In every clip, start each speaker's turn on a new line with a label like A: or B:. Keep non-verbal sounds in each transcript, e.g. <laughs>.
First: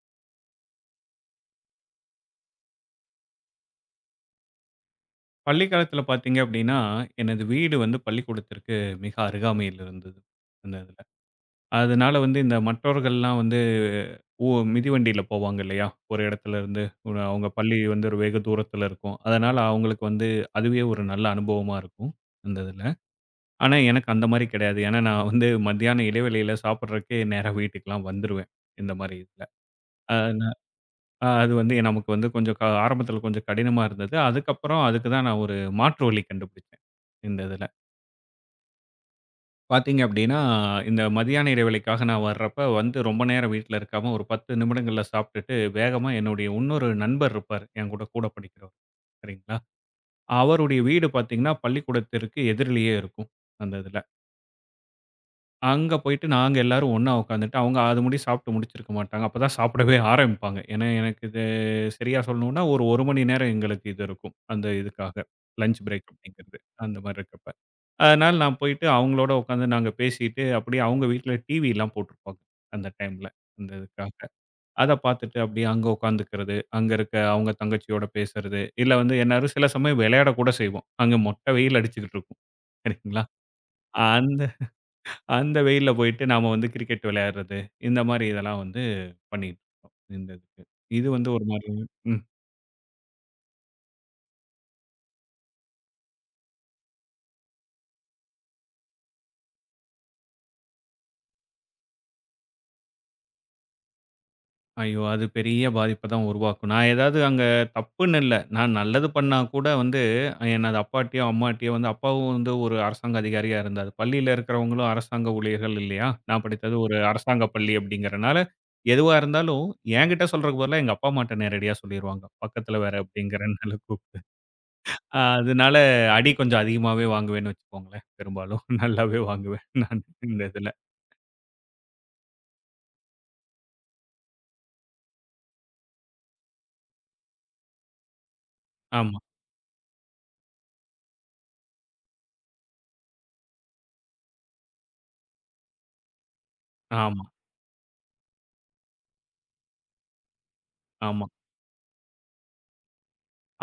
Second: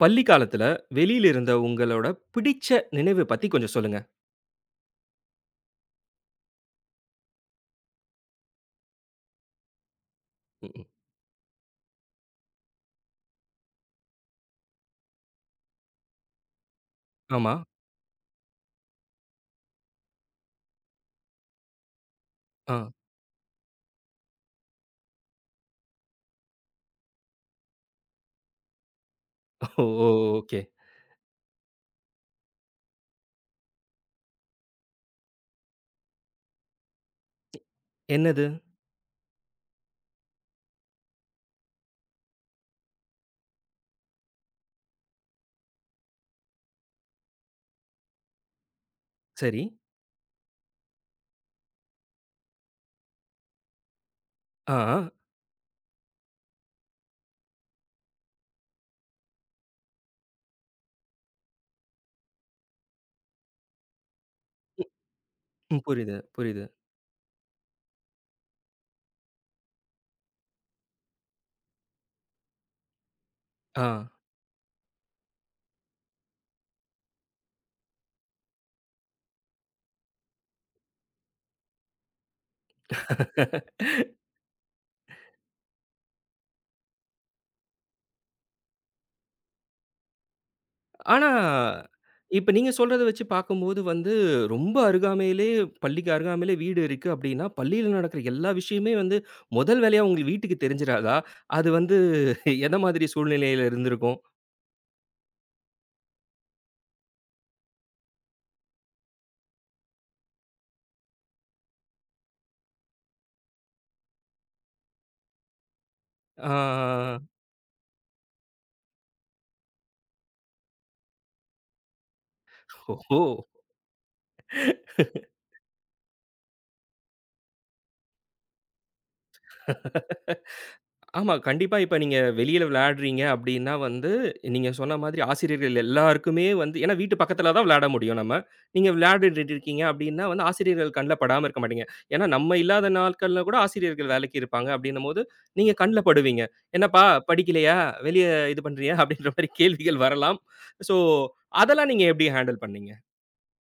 A: பள்ளி காலத்துல வெளியில இருந்த உங்களோட பிடிச்ச நினைவு பத்தி கொஞ்சம் சொல்லுங்க.
B: பள்ளி காலத்துல பார்த்தீங்க அப்படின்னா, எனது வீடு வந்து பள்ளிக்கூடத்திற்கு மிக அருகாமையில் இருந்தது. அந்த
A: ம்.
B: இதுல. அதனால வந்து இந்த மற்றவர்கள்லாம் வந்து ஓ மிதிவண்டியில போவாங்க இல்லையா? ஒரு இடத்துல இருந்து ஒரு அவங்க
A: ஆமா.
B: பள்ளி வந்து ஒரு வெகு தூரத்துல இருக்கும். அதனால அவங்களுக்கு வந்து அதுவே ஒரு நல்ல அனுபவமா இருக்கும், அந்த
A: ஆ.
B: இதுல. ஆனா எனக்கு அந்த மாரி கிடையாது. ஏன்னா நான் வந்து மத்தியான இடைவேளையில சாப்பிடுறதுக்கே நேரா வீட்டுக்குலாம் வந்துருவேன், இந்த மாரி இதுல.
A: ஓ! ஓ!
B: அ
A: ஓகே.
B: அ அது வந்து நமக்கு வந்து கொஞ்சம் க ஆரம்பத்தில கொஞ்சம் கடினமா இருந்தது. அதுக்கப்புறம் அதுக்கு தான் நான் ஒரு மாற்று வழி கண்டுபிடிச்சேன், இந்த இதில.
A: என்னது?
B: பார்த்தீங்க அப்டின்னா, இந்த மதியான இடைவேளைக்காக நான் வர்றப்ப வந்து ரொம்ப நேரம் வீட்ல இருக்காம, ஒரு 10 நிமிடங்கள்ல சாப்பிட்டுட்டு, வேகமா என்னுடைய இன்னொரு நண்பர் இருப்பாரு. என் கூட படிக்கிறவர். சரிங்களா?
A: சரி.
B: அவருடைய வீடு பார்த்தீங்கன்னா, பள்ளிக்கூடத்திற்கு எதிரிலேயே இருக்கும், அந்த இதில.
A: ஆ. ஆ.
B: அங்க போயிட்டு நாங்க எல்லாரும் ஒண்ணா உட்காந்துட்டு, அவங்க அது முடிய சாப்பிட்டு முடிச்சிருக்க மாட்டாங்க. அப்பதான் சாப்பிடவே ஆரம்பிப்பாங்க. ஏன்னா, எனக்கு இது சரியா சொல்லணும்னா, ஒரு 1 மணி நேரம் எங்களுக்கு இது இருக்கும். அந்த இதுக்காக. லஞ்ச்
A: ம்.
B: பிரேக்
A: புரியுது,
B: அப்படிங்கிறது.
A: புரியுது.
B: அந்த மாரி இருக்கப்ப. அதனால நான் போயிட்டு அவங்களோட உட்காந்து நாங்க பேசிட்டு, அப்படியே அவங்க வீட்ல டிவிலாம் போட்டிருப்பாங்க. அந்த டைம்ல. அந்த
A: ஆ.
B: இதுக்காக. அத பார்த்துட்டு அப்படியே அங்க உட்காந்துக்கிறது. அங்க இருக்க அவங்க தங்கச்சியோட பேசுறது. இல்ல வந்து எல்லாரும் சில சமயம் விளையாட கூட செய்வோம். அங்க மொட்டை வெயில் அடிச்சுக்கிட்டு இருக்கும். சரிங்களா? அந்த அந்த வெயில்ல போயிட்டு நாம வந்து கிரிக்கெட் விளையாடுறது, இந்த மாரி இதெல்லாம் வந்து பண்ணிட்டு இருந்ததுக்கு. இது வந்து
A: ஆனா,
B: ஒரு மாரி ம்.
A: இப்ப நீங்க சொல்றத வச்சு பார்க்கும்போது ரொம்ப அருகாமையிலே பள்ளிக்கு அருகாமையிலே வீடு இருக்கு அப்படின்னா, பள்ளியில நடக்கிற எல்லா விஷயமே முதல் வேலையா உங்க வீட்டுக்கு தெரிஞ்சிராதா? அது எந்த மாதிரி சூழ்நிலையில இருந்திருக்கும்?
B: ஐயோ! அது பெரிய பாதிப்ப தான் உருவாக்கும். நான் ஏதாவது அங்க தப்புன்னு இல்ல. நான் நல்லது பண்ணா கூட வந்து எனது அப்பாட்டயோ, அம்மாட்டயோ வந்து அப்பாவும் வந்து ஒரு அரசாங்க அதிகாரியா இருந்தாரு. பள்ளியில இருக்கிறவங்களும் அரசாங்க ஊழியர்கள் இல்லையா? நான்
A: ஆ.
B: படித்தது ஒரு அரசாங்க பள்ளி அப்படிங்கிறனால, எதுவா இருந்தாலும் என்கிட்ட சொல்றதுக்கு பதிலா எங்க அப்பா அம்மாட்ட நேரடியா சொல்லிருவாங்க. பக்கத்துல வேற
A: ஓஹோ!
B: அப்படிங்கிறனால கூப் அ அதனால அடி கொஞ்சம் அதிகமாவே வாங்குவேன்னு வச்சுக்கோங்களேன். பெரும்பாலும் <laughs> நல்லாவே வாங்குவேன் நான் இந்த இதுல.
A: ஆமா. கண்டிப்பா இப்ப நீங்க வெளியில விளையாடுறீங்க அப்டின்னா நீங்க சொன்ன மாதிரி ஆசிரியர்கள் எல்லாருக்குமே ஏன்னா வீட்டு பக்கத்தில தான் விளையாட முடியும் நம்ம. நீங்க
B: ஆமா,
A: விளையாடிட்டு இருக்கீங்க அப்டின்னா ஆசிரியர்கள் கண்ல படாம இருக்க மாட்டீங்க. ஏன்னா நம்ம இல்லாத நாட்கள்ல கூட ஆசிரியர்கள் வேலைக்கு இருப்பாங்க அப்டின்னும்போது, நீங்க கண்ல படுவீங்க. "என்னப்பா
B: ஆமா,
A: படிக்கலையா? வெளிய இது பண்றியா?" அப்டின்ற மாரி கேள்விகள் வரலாம். ஸோ,
B: ஆமா.
A: அதெல்லாம் நீங்க எப்டி ஹேண்டில் பண்ணீங்க?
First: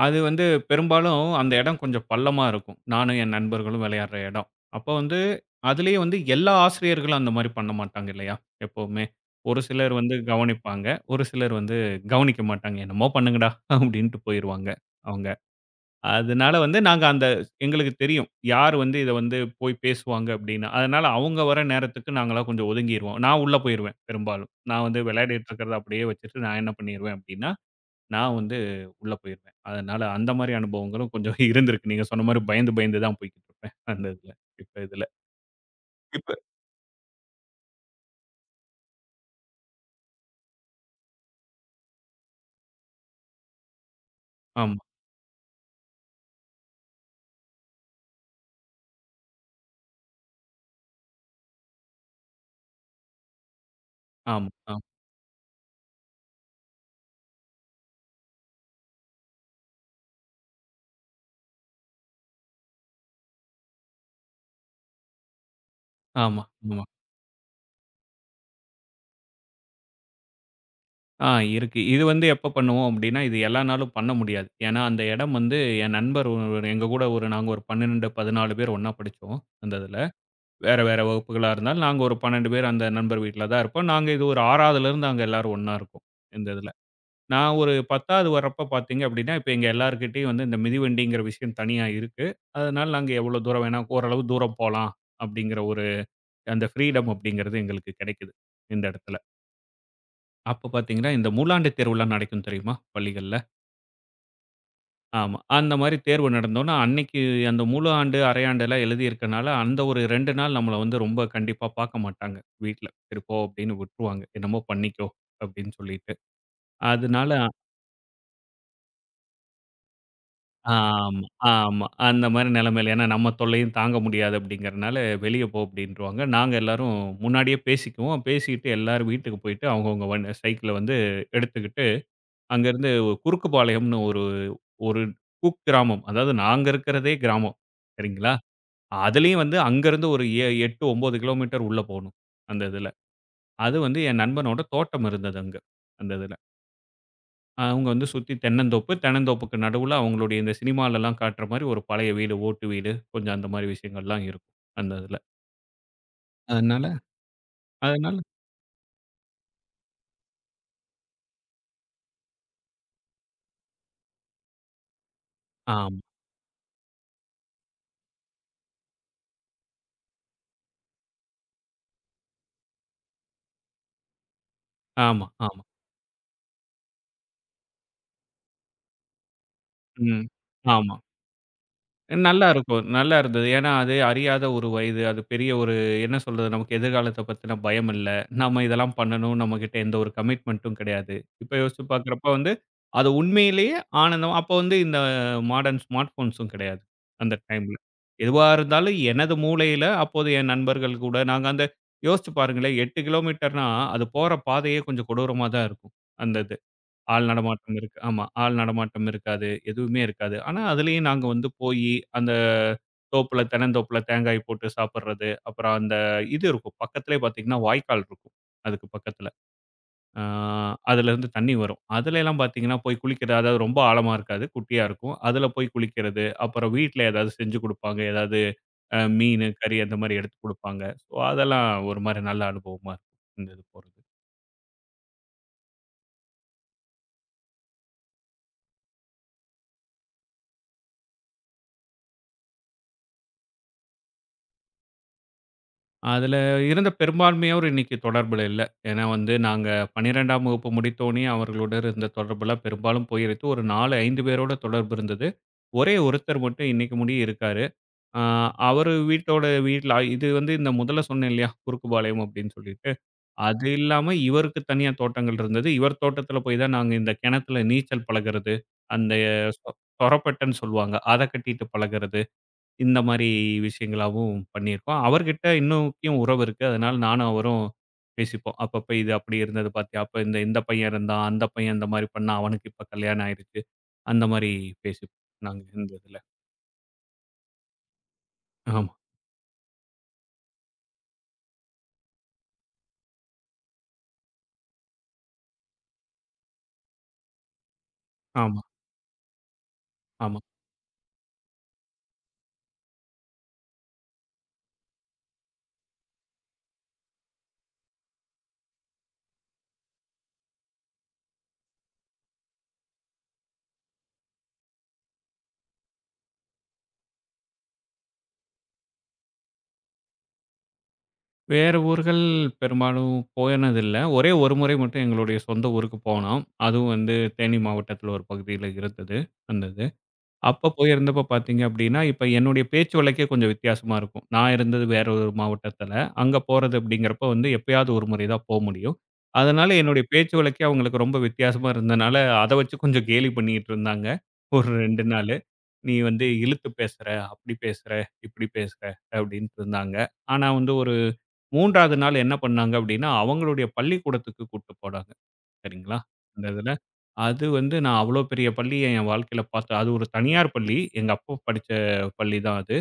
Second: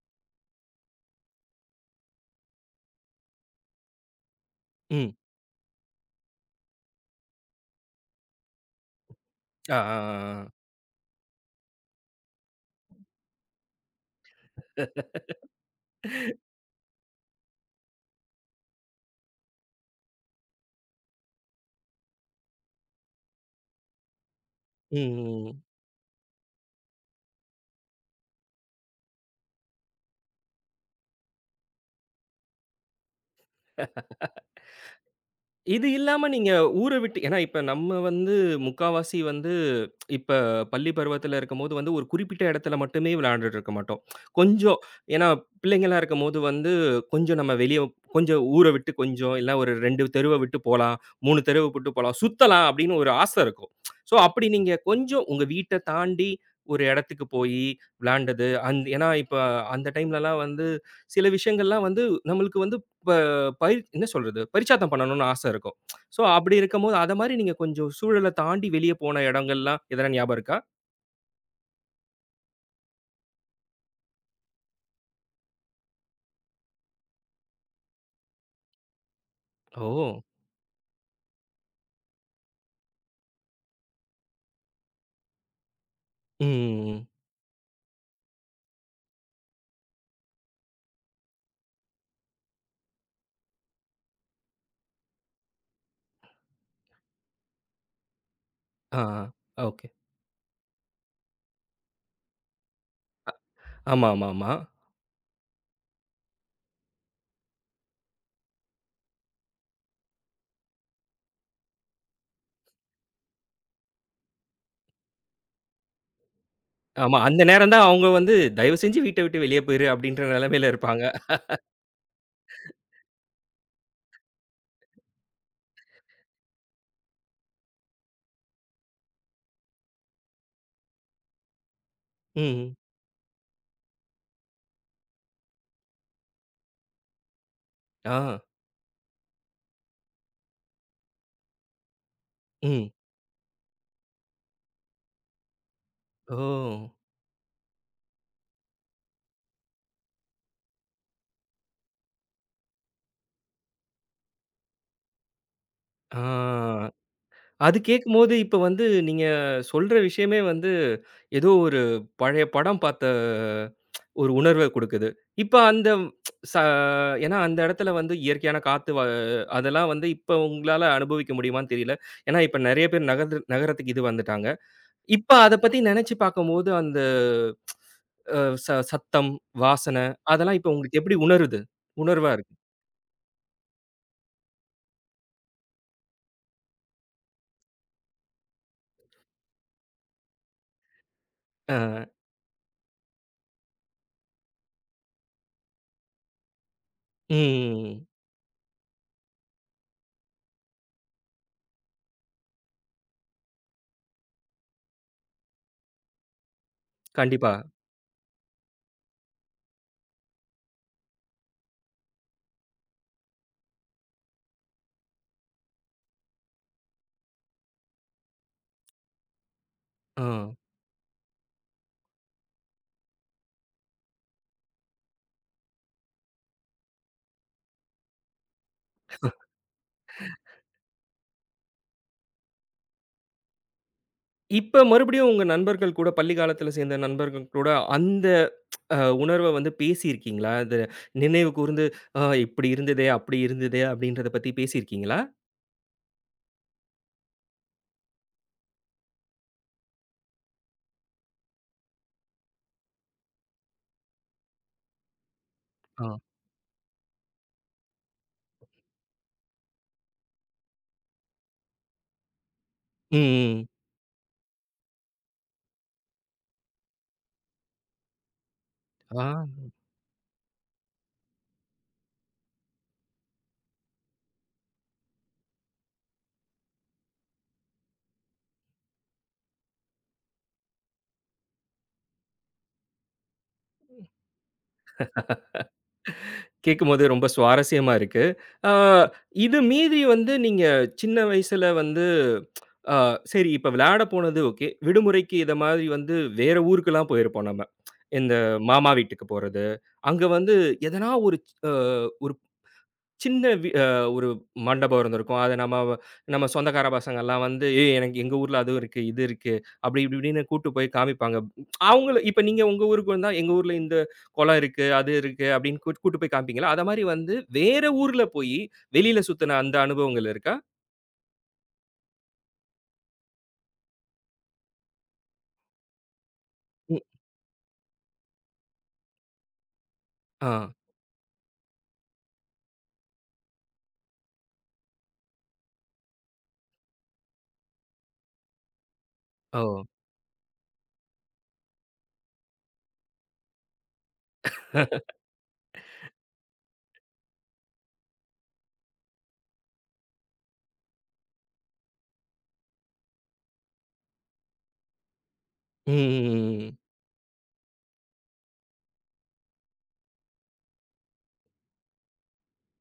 B: அது வந்து பெரும்பாலும் அந்த இடம் கொஞ்சம் பள்ளமா இருக்கும். நானும் என் நண்பர்களும் விளையாடுற இடம். அப்போ
A: ம்.
B: வந்து அதுலயும் வந்து எல்லா ஆசிரியர்களும் அந்த மாரி பண்ண மாட்டாங்க இல்லையா? எப்பவுமே. ஒரு
A: ஆ,
B: சிலர்
A: ஆ,
B: வந்து
A: ஆ, ஆ.
B: கவனிப்பாங்க. ஒரு சிலர் வந்து கவனிக்க மாட்டாங்க. "என்னமோ பண்ணுங்கடா" அப்படின்ட்டு போயிருவாங்க அவங்க. அதனால வந்து நாங்க அந்த எங்களுக்கு தெரியும். யார் வந்து இத வந்து போய் பேசுவாங்க அப்படின்னு. அதனால அவங்க வர நேரத்துக்கு நாங்கலாம் கொஞ்சம் ஒதுங்கிருவோம். நான் உள்ள போயிருவேன் பெரும்பாலும். நான் வந்து விளையாடிட்டு
A: ம்.
B: இருக்கிறத அப்படியே வச்சுட்டு நான் என்ன பண்ணிருவேன் அப்படின்னா, நான் வந்து உள்ள போயிருவேன். அதனால அந்த மாரி அனுபவங்களும் கொஞ்சம் <laughs> இருந்திருக்கு. நீங்க சொன்ன மாரி பயந்து பயந்து தான் போய்க்கிட்டு இருப்பேன். அந்த இதுல. இப்ப இதுல.
A: இது இல்லாம
B: இப்ப
A: நீங்க ஊர விட்டு ஏன்னா இப்ப நம்ம முக்காவாசி இப்ப பள்ளி பருவத்துல இருக்கும்போது ஒரு குறிப்பிட்ட இடத்துல மட்டுமே விளையாண்டுட்டு இருக்க மாட்டோம்.
B: ஆமா,
A: கொஞ்சம் ஏன்னா பிள்ளைங்களா இருக்கும்போது கொஞ்சம் நம்ம வெளிய கொஞ்சம் ஊர விட்டு கொஞ்சம் இல்ல ஒரு 2 தெருவ விட்டு போலாம், 3 தெருவ விட்டு போலாம், சுத்தலாம் அப்படின்னு ஒரு ஆசை இருக்கும். ஸோ அப்படி
B: ஆமா,
A: நீங்க
B: ஆமா,
A: கொஞ்சம் உங்க வீட்ட தாண்டி ஒரு இடத்துக்கு போயி விளையாண்டது, அந் ஏன்னா இப்ப அந்த டைம்லலாம் சில விஷயங்கள்லாம் நம்மளுக்கு பயிர் என்ன சொல்றது? பரிட்சாத்தம் பண்ணணும்னு ஆசை இருக்கும். சோ,
B: ஆமா,
A: அப்படி
B: ஆமா.
A: இருக்கும்போது அத மாரி நீங்க கொஞ்சம் சூழல தாண்டி வெளிய போன இடங்கள்லாம் எதனா ஞாபகம் இருக்கா?
B: ஆ இருக்கு. இது வந்து எப்ப பண்ணுவோம் அப்டின்னா, இது எல்லா நாளும் பண்ண முடியாது. ஏன்னா, அந்த இடம் வந்து என் நண்பர் ஒருவர் எங்க கூட ஒரு நாங்க ஒரு 12, 14 பேர் ஒண்ணா படிச்சோம். அந்த
A: ஓ!
B: இதுல. வேற வேற வகுப்புகளா இருந்தாலும், நாங்க ஒரு 12 பேர் அந்த நண்பர் வீட்ல தான் இருப்போம். நாங்க இது ஒரு 6வதுலேருந்து அங்க எல்லாரும் ஒண்ணா இருக்கோம். இந்த இதுல.
A: ம்.
B: நான் ஒரு 10வது வர்றப்ப பார்த்தீங்க அப்டின்னா, இப்ப எங்க எல்லார்கிட்டயும் வந்து இந்த மிதிவண்டிங்கிற விஷயம் தனியா இருக்கு. அதனால நாங்க எவ்ளோ தூரம் வேணா ஓரளவு தூரம் போலாம் அப்டிங்கிற ஒரு அந்த ஃப்ரீடம் அப்டிங்கிறது எங்களுக்கு கெடைக்குது, இந்த
A: ஆ,
B: இடத்துல.
A: ஆ. ஓகே.
B: அப்ப பார்த்தீங்கன்னா, இந்த மூலாண்டு தேர்வுலாம் நடக்கும் தெரியுமா? பள்ளிகள்ல.
A: ஆமா, ஆமா, ஆமா.
B: ஆமா. அந்த மாரி தேர்வு நடந்தோன, அன்னைக்கு அந்த முழு ஆண்டு, அரையாண்டுலாம் எழுதியிருக்கனால, அந்த ஒரு 2 நாள் நம்மள வந்து ரொம்ப கண்டிப்பா பாக்க மாட்டாங்க வீட்ல. "சரி போ" அப்படின்னு விட்ருவாங்க. "என்னமோ பண்ணிக்கோ" அப்படின்னு சொல்லிட்டு.
A: ஆமா,
B: அதனால
A: அந்த நேரம் தான் அவங்க "தயவு செஞ்சு வீட்ட விட்டு வெளிய போயிரு" அப்படின்ற நிலைமையில இருப்பாங்க.
B: ஆமா, ஆமா. அந்த மாரி நெலைமையில ஏன்னா நம்ம தொல்லையும் தாங்க முடியாது அப்படிங்கிறனால, "வெளிய போ" அப்படின்ருவாங்க. நாங்க எல்லாரும் முன்னாடியே பேசிக்குவோம். பேசிட்டு எல்லாரும் வீட்டுக்கு போயிட்டு, அவங்கவங்க வண் சைக்கிள வந்து எடுத்துக்கிட்டு,
A: ம்.
B: அங்கருந்து குறுக்குபாளையம்னு ஒரு ஒரு குக்கிராமம். அதாவது நாங்க இருக்கிறதே கிராமம்.
A: ஆ.
B: சரிங்களா? அதுலயும் வந்து அங்கருந்து ஒரு எ 8, 9 கிலோமீட்டர் உள்ள போணும். அந்த இதுல.
A: ம்.
B: அது வந்து என் நண்பனோட தோட்டம் இருந்தது அங்க. அந்த இதுல.
A: ஓ!
B: அவங்க வந்து சுத்தி தென்னந்தோப்பு. தென்னந்தோப்புக்கு நடுவுல அவங்களுடைய இந்த சினிமாலலாம் காட்டுற மாரி ஒரு பழைய வீடு, ஓட்டு வீடு, கொஞ்சம் அந்த மாரி விஷயங்கள்லாம் இருக்கும். அந்த இதுல.
A: ஆ.
B: அதனால
A: அது
B: அதனால
A: கேட்கும்போது இப்ப நீங்க சொல்ற விஷயமே ஏதோ ஒரு பழைய படம் பார்த்த ஒரு உணர்வ குடுக்குது. இப்ப அந்த
B: ஆமா,
A: ச ஏன்னா அந்த இடத்துல இயற்கையான காத்து வ அதெல்லாம் இப்ப உங்களால அனுபவிக்க முடியுமான்னு தெரியல. ஏன்னா இப்ப நெறைய பேர் நகர்து நகரத்துக்கு இது வந்துட்டாங்க.
B: ஆமா,
A: இப்ப அத
B: ஆமா.
A: பத்தி நெனச்சு பார்க்கும்போது அந்த அ ச சத்தம், வாசன
B: ம்.
A: அதெல்லாம் இப்ப
B: ஆமா.
A: உங்களுக்கு எப்படி உணருது? உணர்வா
B: நல்லா
A: இருக்கு.
B: இருக்கும். நல்லா இருந்தது. ஏன்னா, அது அறியாத ஒரு வயது. அது பெரிய ஒரு என்ன சொல்றது, நமக்கு எதிர்காலத்த பத்தின பயம் இல்ல. நாம இதெல்லாம் பண்ணணும். நம்மகிட்ட எந்த ஒரு கமிட்மென்ட்டும் கிடையாது. இப்ப யோசிச்சு
A: அ.
B: பார்க்குறப்ப வந்து, அது உண்மையிலேயே ஆனந்தம் அப்போ வந்து இந்த மாடர்ன் ஸ்மார்ட் ஃபோன்ஸும் கிடையாது. அந்த டைம்ல.
A: ம்.
B: எதுவா இருந்தாலும் எனது மூளையில அப்போது என் நண்பர்கள் கூட நாங்க அந்த யோசிச்சு பாருங்களேன், 8 கிலோமீட்டர்னா, அது போற பாதையே கொஞ்சம் கொடூரமா தான் இருக்கும். அந்த இது. ஆள்
A: கண்டிப்பா.
B: நடமாட்டம் இருக்கு. ஆமா. ஆள் நடமாட்டம் இருக்காது. எதுவுமே இருக்காது. ஆனா, அதுலயும் நாங்க வந்து போயி, அந்த தோப்புல தென்னந்தோப்புல தேங்காய் போட்டு சாப்பிடுறது. அப்புறம் அந்த இது இருக்கும். பக்கத்திலேயே பார்த்தீங்கன்னா, வாய்க்கால் இருக்கும். அதுக்கு பக்கத்தில. ஆ
A: ஆ.
B: அதுலருந்து தண்ணி வரும். அதுலலாம் பார்த்தீங்கன்னா, போய் குளிக்கிறது. அதாவது ரொம்ப ஆழமா இருக்காது. குட்டியா இருக்கும். அதுல போய் குளிக்கிறது. அப்புறம் வீட்ல ஏதாவது செஞ்சு குடுப்பாங்க. ஏதாவது அ மீனு, கறி அந்த மாரி எடுத்து குடுப்பாங்க. ஸோ அதெல்லாம் ஒரு மாரி நல்ல அனுபவமா இருக்கும். இந்த இது போறது.
A: இப்ப மறுபடியும் உங்க நண்பர்கள் கூட, பள்ளி காலத்துல சேர்ந்த நண்பர்கள் கூட அந்த அ உணர்வ பேசியிருக்கீங்களா? அது நினைவு கூர்ந்து, "ஆ இப்படி இருந்ததே, அப்படி இருந்ததே" அப்படின்றத பத்தி பேசியிருக்கீங்களா?
B: அதுல இருந்த பெரும்பான்மையோர் இன்னைக்கு தொடர்புல இல்ல. ஏன்னா வந்து நாங்க 12ஆம் வகுப்பு முடித்தோனே அவர்களுடன் இருந்த தொடர்புலாம் பெரும்பாலும் போயிருச்சு. ஒரு 4, 5 பேரோட தொடர்பு இருந்தது. ஒரே
A: ஆ.
B: ஒருத்தர் மட்டும் இன்னைக்கு முடிய இருக்காரு. அ அவரு வீட்டோட வீட்ல இது வந்து இந்த முதல்ல சொன்னேன் இல்லையா? குறுக்குபாளையம் அப்படின்னு சொல்லிட்டு.
A: ம்,
B: அது
A: ம்.
B: இல்லாம இவருக்கு தனியா தோட்டங்கள் இருந்தது. இவர் தோட்டத்துல போய் தான் நாங்க இந்த கிணத்துல நீச்சல் பழகுறது. அந்த
A: ஆ
B: சொ சொரப்பட்டன்னு சொல்லுவாங்க. அத கட்டிட்டு பழகுறது. இந்த மாரி விஷயங்களாவும் பண்ணியிருக்கோம். அவர்கிட்ட இன்னுமுக்கியும் உறவு இருக்கு. அதனால நானும் அவரும் பேசிப்போம். அப்பப்ப இது அப்படி இருந்தது பாத்தியா? அப்ப இந்த இந்த பையன் இருந்தான். அந்த பையன் இந்த மாரி பண்ணான். அவனுக்கு இப்ப கல்யாணம் ஆயிருச்சு. அந்த மாரி பேசிப்போம் நாங்க இந்த இதுல.
A: கேட்கும்போது ரொம்ப சுவாரஸ்யமா இருக்கு. ஆ
B: ஆமா,
A: இது மீறி நீங்க சின்ன வயசுல அ சரி இப்ப விளையாட போனது ஓகே. விடுமுறைக்கு இத மாதிரி வேற ஊருக்கெல்லாம் போயிருப்போம் நம்ம. இந்த
B: ஆமா,
A: மாமா வீட்டுக்கு போறது, அங்க
B: ஆமா.
A: எதனா ஒரு ச் அ ஒரு சின்ன வி அ ஒரு மண்டபம் இருந்திருக்கும். அத நம்ம வ நம்ம சொந்தக்கார பசங்கள்லாம் வந்து, "ஏய் எனக்கு எங்க ஊர்ல அதுவும் இருக்கு, இது இருக்கு." அப்படி இப்படி இப்படின்னு கூட்டு போய் காமிப்பாங்க. அவங்கள இப்ப நீங்க உங்க ஊருக்கு வந்தா, "எங்க ஊர்ல இந்த குளம் இருக்கு, அது இருக்கு." அப்படின்னு கூட் கூட்டு போய் காமிப்பீங்கல்ல. அத மாரி வேற ஊர்ல போயி வெளியில சுத்துன அந்த அனுபவங்கள் இருக்கா?
B: வேற ஊர்கள் பெரும்பாலும் போனதில்ல. ஒரே ஒரு முறை மட்டும் எங்களுடைய சொந்த ஊருக்கு போனோம். அதுவும்
A: ம்.
B: வந்து தேனி மாவட்டத்தில ஒரு பகுதியில இருந்தது. அந்த
A: ஆ.
B: அப்ப போயிருந்தப்ப பார்த்தீங்க அப்படின்னா, இப்ப என்னுடைய பேச்சு வழக்கே கொஞ்சம் வித்தியாசமா இருக்கும். நான் இருந்தது வேற ஒரு மாவட்டத்துல. அங்க போறது அப்படிங்கிறப்ப வந்து எப்பயாவது ஒரு முறை தான் போ முடியும்.
A: ஓ!
B: அதனால என்னுடைய பேச்சு வழக்கே அவங்களுக்கு ரொம்ப வித்தியாசமா இருந்தனால, அத வச்சு கொஞ்சம் கேலி பண்ணிட்டு இருந்தாங்க. ஒரு 2 நாளு. "நீ வந்து இழுத்து பேசுற, அப்படி பேசுற, இப்படி பேசுற" அப்படின்ட்டு இருந்தாங்க. ஆனா வந்து ஒரு 3வது நாள் என்ன பண்ணாங்க அப்படின்னா, அவங்களுடைய பள்ளிக்கூடத்துக்கு கூட்டு போனாங்க.
A: ம், ம்,
B: சரிங்களா? அந்த
A: ம்.
B: இதுல.
A: ம்.
B: அது வந்து நான் அவ்வளோ பெரிய பள்ளிய என் வாழ்க்கையில பார்த்து அது ஒரு தனியார் பள்ளி. எங்க அப்பா படிச்ச பள்ளி தான் அது.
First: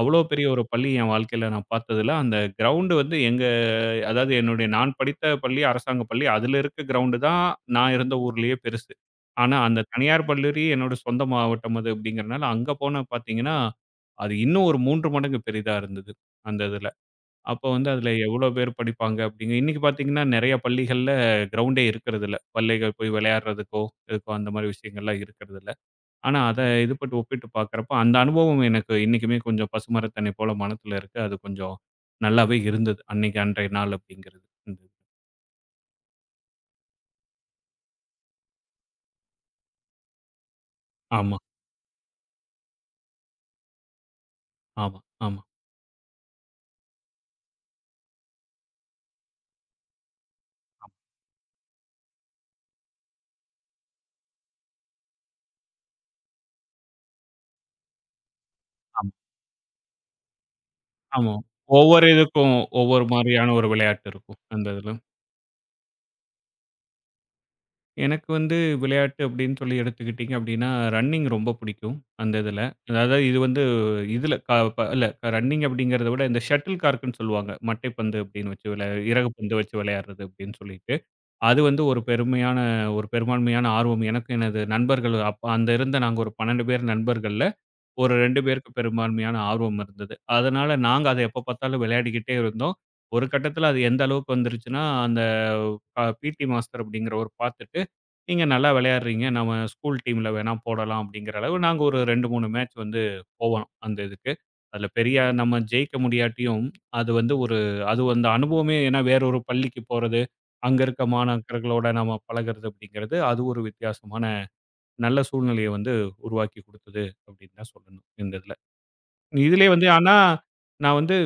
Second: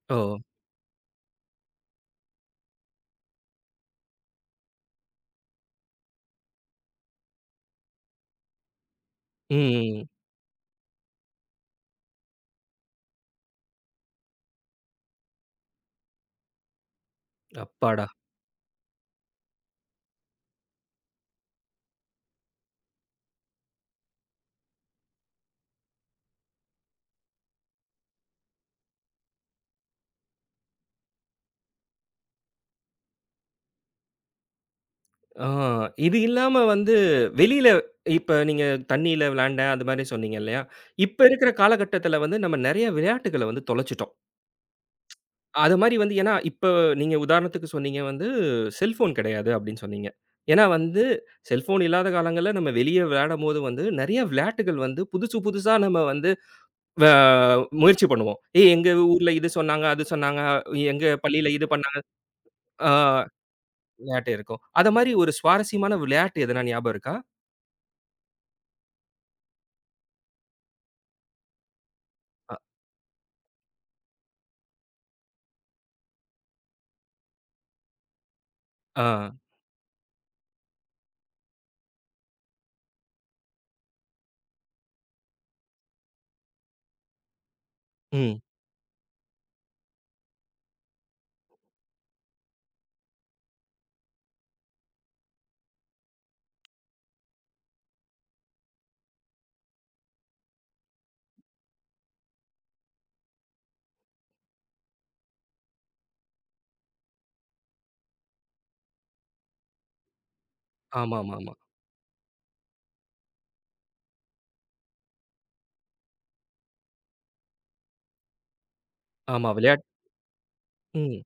B: அவ்வளோ
A: ஓ!
B: பெரிய ஒரு பள்ளி என் வாழ்க்கையில நான் பார்த்ததில்ல. அந்த கிரவுண்ட் வந்து எங்க அதாவது என்னுடைய நான் படித்த பள்ளி அரசாங்க பள்ளி. அதில இருக்க கிரவுண்டு தான் நான் இருந்த ஊர்லயே பெருசு. ஆனா,
A: ம்.
B: அந்த
A: ம்.
B: தனியார் பள்ளி என்னோட சொந்த மாவட்டம் அது அப்படிங்கிறனால, அங்க போனா பார்த்தீங்கன்னா, அது இன்னும் ஒரு 3 மடங்கு பெரிதா இருந்தது. அந்த இதுல. அப்போ வந்து
A: அப்பாடா!
B: அதில எவ்வளோ பேர் படிப்பாங்க அப்டிங்க இன்னைக்கு பார்த்தீங்கன்னா, நெறைய பள்ளிகள்ல கிரவுண்டே இருக்கிறதில்ல. பள்ளிகள் போய் விளையாடுறதுக்கோ, இதுக்கோ அந்த மாரி விஷயங்கள்லாம் இருக்கிறதில்ல. ஆனா, அத இது பட்டு ஒப்பிட்டு பார்க்குறப்போ, அந்த அனுபவம் எனக்கு இன்னைக்குமே கொஞ்சம் பசுமரத்தண்ணி போல மனத்தில இருக்கு. அது கொஞ்சம் நல்லாவே இருந்தது. அன்னைக்கு அன்றைய நாள் அப்டிங்கிறது. ம்.
A: ஆ, இது இல்லாம வெளியில இப்ப நீங்க தண்ணீல விளையாண்டேன், அது மாரி சொன்னீங்க இல்லையா? இப்ப
B: ஆமா,
A: இருக்கிற காலகட்டத்தில நம்ம நெறைய விளையாட்டுகள தொலைச்சுட்டோம்.
B: ஆமா, ஆமா,
A: அது மாரி ஏன்னா, இப்ப நீங்க உதாரணத்துக்கு சொன்னீங்க செல்ஃபோன் கிடையாது அப்படின்னு சொன்னீங்க. ஏன்னா செல்ஃபோன் இல்லாத காலங்கள்ல நம்ம வெளிய விளையாடும்போது நெறைய விளையாட்டுகள் புதுசு புதுசா நம்ம வந்து வ முயற்சி பண்ணுவோம். ஏய் எங்க
B: ஆமா,
A: ஊர்ல இது சொன்னாங்க, அது சொன்னாங்க, எங்க
B: ஆமா.
A: பள்ளியில இது பண்ணாங்க.
B: ஒவ்வொரு இதுக்கும்
A: ஆ
B: ஒவ்வொரு மாரியான ஒரு விளையாட்டு
A: விளையாட்டு
B: இருக்கும்.
A: இருக்கும்.
B: அந்த
A: அத
B: இதுல.
A: மாரி ஒரு சுவாரஸ்யமான விளையாட்டு எதனா ஞாபகம் இருக்கா?
B: எனக்கு வந்து விளையாட்டு அப்படின்னு சொல்லி எடுத்துக்கிட்டிங்க அப்படின்னா, ரன்னிங் ரொம்ப பிடிக்கும் அந்த இதில. அதாவது இது வந்து இதில க ப இல்ல ரன்னிங் அப்படிங்கிறத விட இந்த ஷட்டில் கார்க்குன்னு சொல்லுவாங்க. மட்டைப்பந்து அப்படின்னு வச்சு விளையா
A: ஆ.
B: இறகு பந்து வச்சு விளையாடுறது அப்படின்னு சொல்லிட்டு. அது வந்து ஒரு பெருமையான ஒரு பெரும்பான்மையான ஆர்வம் எனக்கும் எனது நண்பர்கள் அப்ப அந்த இருந்த நாங்க ஒரு 12 பேர் நண்பர்கள். ஒரு
A: ம்.
B: 2 பேருக்கு பெரும்பான்மையான ஆர்வம் இருந்தது. அதனால நாங்க அத எப்ப பார்த்தாலும் விளையாடிக்கிட்டே இருந்தோம். ஒரு கட்டத்தில அது எந்த அளவுக்கு வந்துருச்சுன்னா, அந்த அ பிடி மாஸ்டர் அப்படிங்கிறவரு பார்த்துட்டு, "நீங்க நல்லா விளையாடுறீங்க. நம்ம ஸ்கூல் டீம்ல வேணா போடலாம்." அப்படிங்கிற அளவு நாங்க ஒரு 2, 3 மேட்ச் வந்து போவோம் அந்த இதுக்கு. அதில பெரிய நம்ம ஜெயிக்க முடியாட்டியும், அது வந்து ஒரு அது அந்த அனுபவமே ஏன்னா வேற ஒரு பள்ளிக்கு போறது, அங்க இருக்க
A: ஆமாமாமா.
B: மாணாக்கர்களோட நம்ம பழகுறது அப்படிங்கிறது, அது ஒரு வித்தியாசமான நல்ல சூழ்நிலைய வந்து உருவாக்கி குடுத்தது அப்படின்னு தான் சொல்லணும் இந்த இதுல.
A: ஆமா,
B: இதுலயே
A: விளையாட்
B: வந்து ஆனா, நான் வந்து
A: ம்.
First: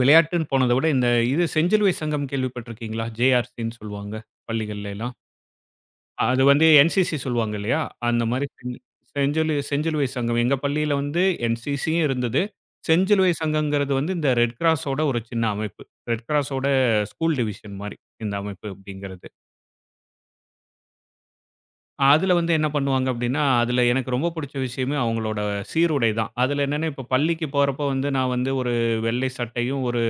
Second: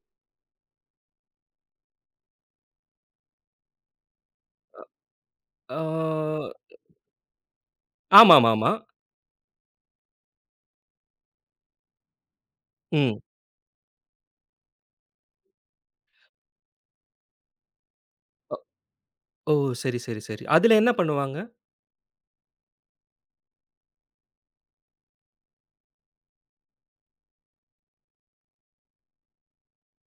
B: விளையாட்டுன்னு போனத விட இந்த இது செஞ்சிலுவை சங்கம் கேள்விப்பட்டிருக்கீங்களா? ஜேஆர்சின்னு சொல்லுவாங்க பள்ளிகள்ல எல்லாம். அது
A: ஆ
B: வந்து என்சிசி சொல்லுவாங்க இல்லையா? அந்த மாரி
A: ஆமாமாமா.
B: செஞ்சிலுவை சங்கம். எங்க பள்ளியில வந்து என்சிசியும் இருந்தது.
A: ம்.
B: செஞ்சிலுவை சங்கங்கிறது வந்து இந்த ரெட் கிராஸோட ஒரு சின்ன அமைப்பு. ரெட் கிராஸோட ஸ்கூல் டிவிஷன் மாரி இந்த
A: அ
B: அமைப்பு அப்படிங்கிறது.
A: ஓ! சரி, சரி, சரி. அதுல என்ன பண்ணுவாங்க?
B: அதுல வந்து என்ன பண்ணுவாங்க அப்படின்னா, அதுல எனக்கு ரொம்ப புடிச்ச விஷயமே அவங்களோட சீருடை தான். அதுல என்னன்னா, இப்போ பள்ளிக்கு போறப்ப வந்து நான் வந்து ஒரு வெள்ளை சட்டையும், ஒரு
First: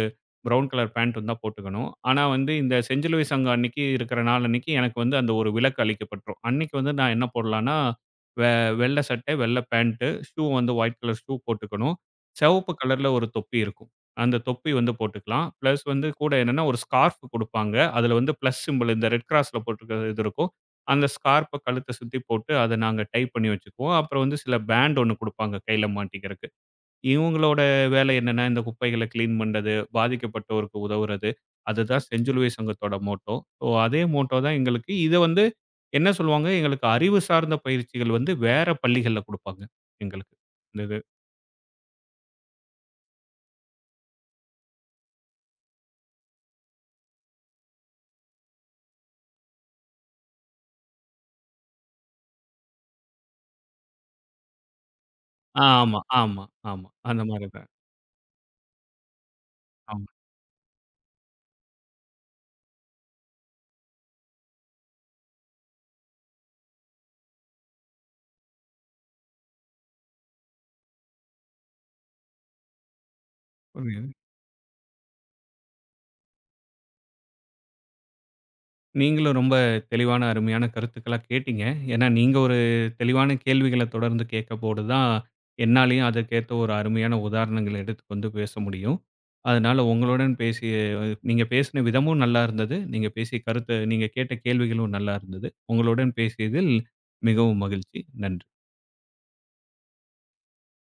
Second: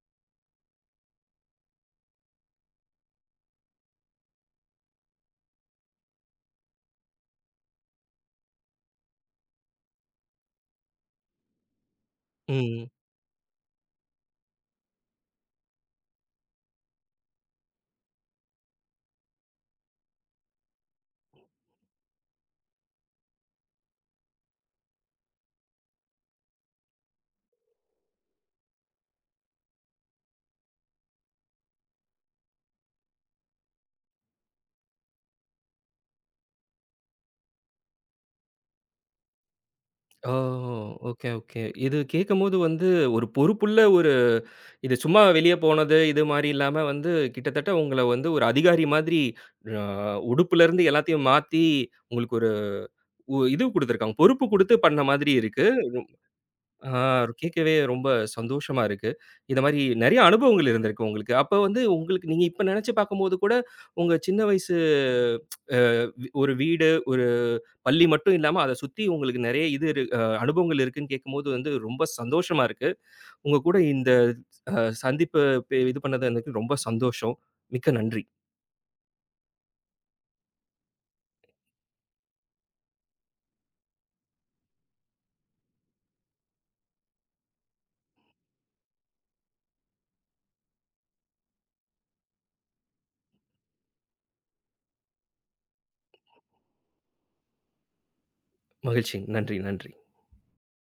B: ப்ரவுன் கலர் பேண்டும் தான் போட்டுக்கணும். ஆனா வந்து இந்த செஞ்சிலுவை சங்கம் அன்னைக்கு இருக்கிற நாள் அன்னைக்கு எனக்கு வந்து அந்த ஒரு விலக்கு அளிக்கப்பட்டுரும். அன்னைக்கு வந்து நான் என்ன போடலான்னா, வெ வெள்ள சட்டை, வெள்ள பேண்ட்டு, ஷூ வந்து ஒயிட் கலர் ஷூ போட்டுக்கணும். சிவப்பு
A: ம்.
B: கலர்ல ஒரு தொப்பி இருக்கும். அந்த தொப்பி வந்து போட்டுக்கலாம். பிளஸ் வந்து கூட என்னன்னா, ஒரு ஸ்கார்ஃப் குடுப்பாங்க. அதுல வந்து பிளஸ் சிம்பல் இந்த ரெட் கிராஸ்ல போட்டிருக்கிற இது இருக்கும். அந்த ஸ்கார்ப்ப கழுத்த சுத்தி போட்டு அத நாங்க டை பண்ணி வச்சுக்குவோம். அப்புறம் வந்து சில பேண்ட் ஒண்ணு குடுப்பாங்க கையில மாட்டிக்கிறக்கு. இவங்களோட வேலை என்னன்னா, இந்த குப்பைகள கிளீன் பண்றது, பாதிக்கப்பட்டோருக்கு உதவுறது. அதுதான் செஞ்சிலுவை சங்கத்தோட மோட்டோ. ஸோ அதே மோட்டோ தான் எங்களுக்கு. இத வந்து என்ன சொல்லுவாங்க, எங்களுக்கு அறிவு சார்ந்த பயிற்சிகள் வந்து வேற பள்ளிகள்ல குடுப்பாங்க எங்களுக்கு.
A: ஓஹோ!
B: இந்த இது.
A: Okay, okay. இது கேட்கும்போது ஒரு பொறுப்புள்ள ஒரு இது சும்மா வெளிய போனது, இது மாரி இல்லாம கிட்டத்தட்ட உங்கள ஒரு அதிகாரி மாதிரி அ உடுப்புலருந்து எல்லாத்தையும் மாத்தி உங்களுக்கு ஒரு உ இது குடுத்துருக்காங்க. பொறுப்பு குடுத்து பண்ண மாதிரி இருக்கு.
B: ஆமா, ஆமா, ஆமா.
A: ஆ
B: அந்த மாரி தான்.
A: கேட்கவே ரொம்ப சந்தோஷமா இருக்கு. இந்த மாரி நெறைய அனுபவங்கள் இருந்திருக்கு உங்களுக்கு. அப்ப உங்களுக்கு நீங்க இப்ப நெனச்சு பார்க்கும்போது கூட, உங்க சின்ன வயசு அ ஒரு வீடு, ஒரு பள்ளி மட்டும் இல்லாம அத சுத்தி உங்களுக்கு நெறைய இது இரு அ அனுபவங்கள் இருக்குன்னு கேட்கும்போது ரொம்ப சந்தோஷமா இருக்கு. உங்க கூட
B: ஆமா.
A: இந்த அ சந்திப்பு பே- இது பண்ணது எனக்கு ரொம்ப சந்தோஷம். மிக்க நன்றி.
B: நீங்களும் ரொம்ப தெளிவான, அருமையான கருத்துக்களா கேட்டீங்க. ஏன்னா, நீங்க ஒரு தெளிவான கேள்விகள தொடர்ந்து கேட்கபோது தான், என்னாலயும் அதற்கேத்த ஒரு அருமையான உதாரணங்கள் எடுத்துக்கொண்டு பேச முடியும். அதனால உங்களுடன் பேசிய நீங்க பேசின விதமும் நல்லா இருந்தது. நீங்க பேசிய கருத்து நீங்க கேட்ட கேள்விகளும் நல்லா இருந்தது. உங்களுடன் பேசியதில் மிகவும் மகிழ்ச்சி. நன்றி.
A: மகிழ்ச்சி. நன்றி, நன்றி.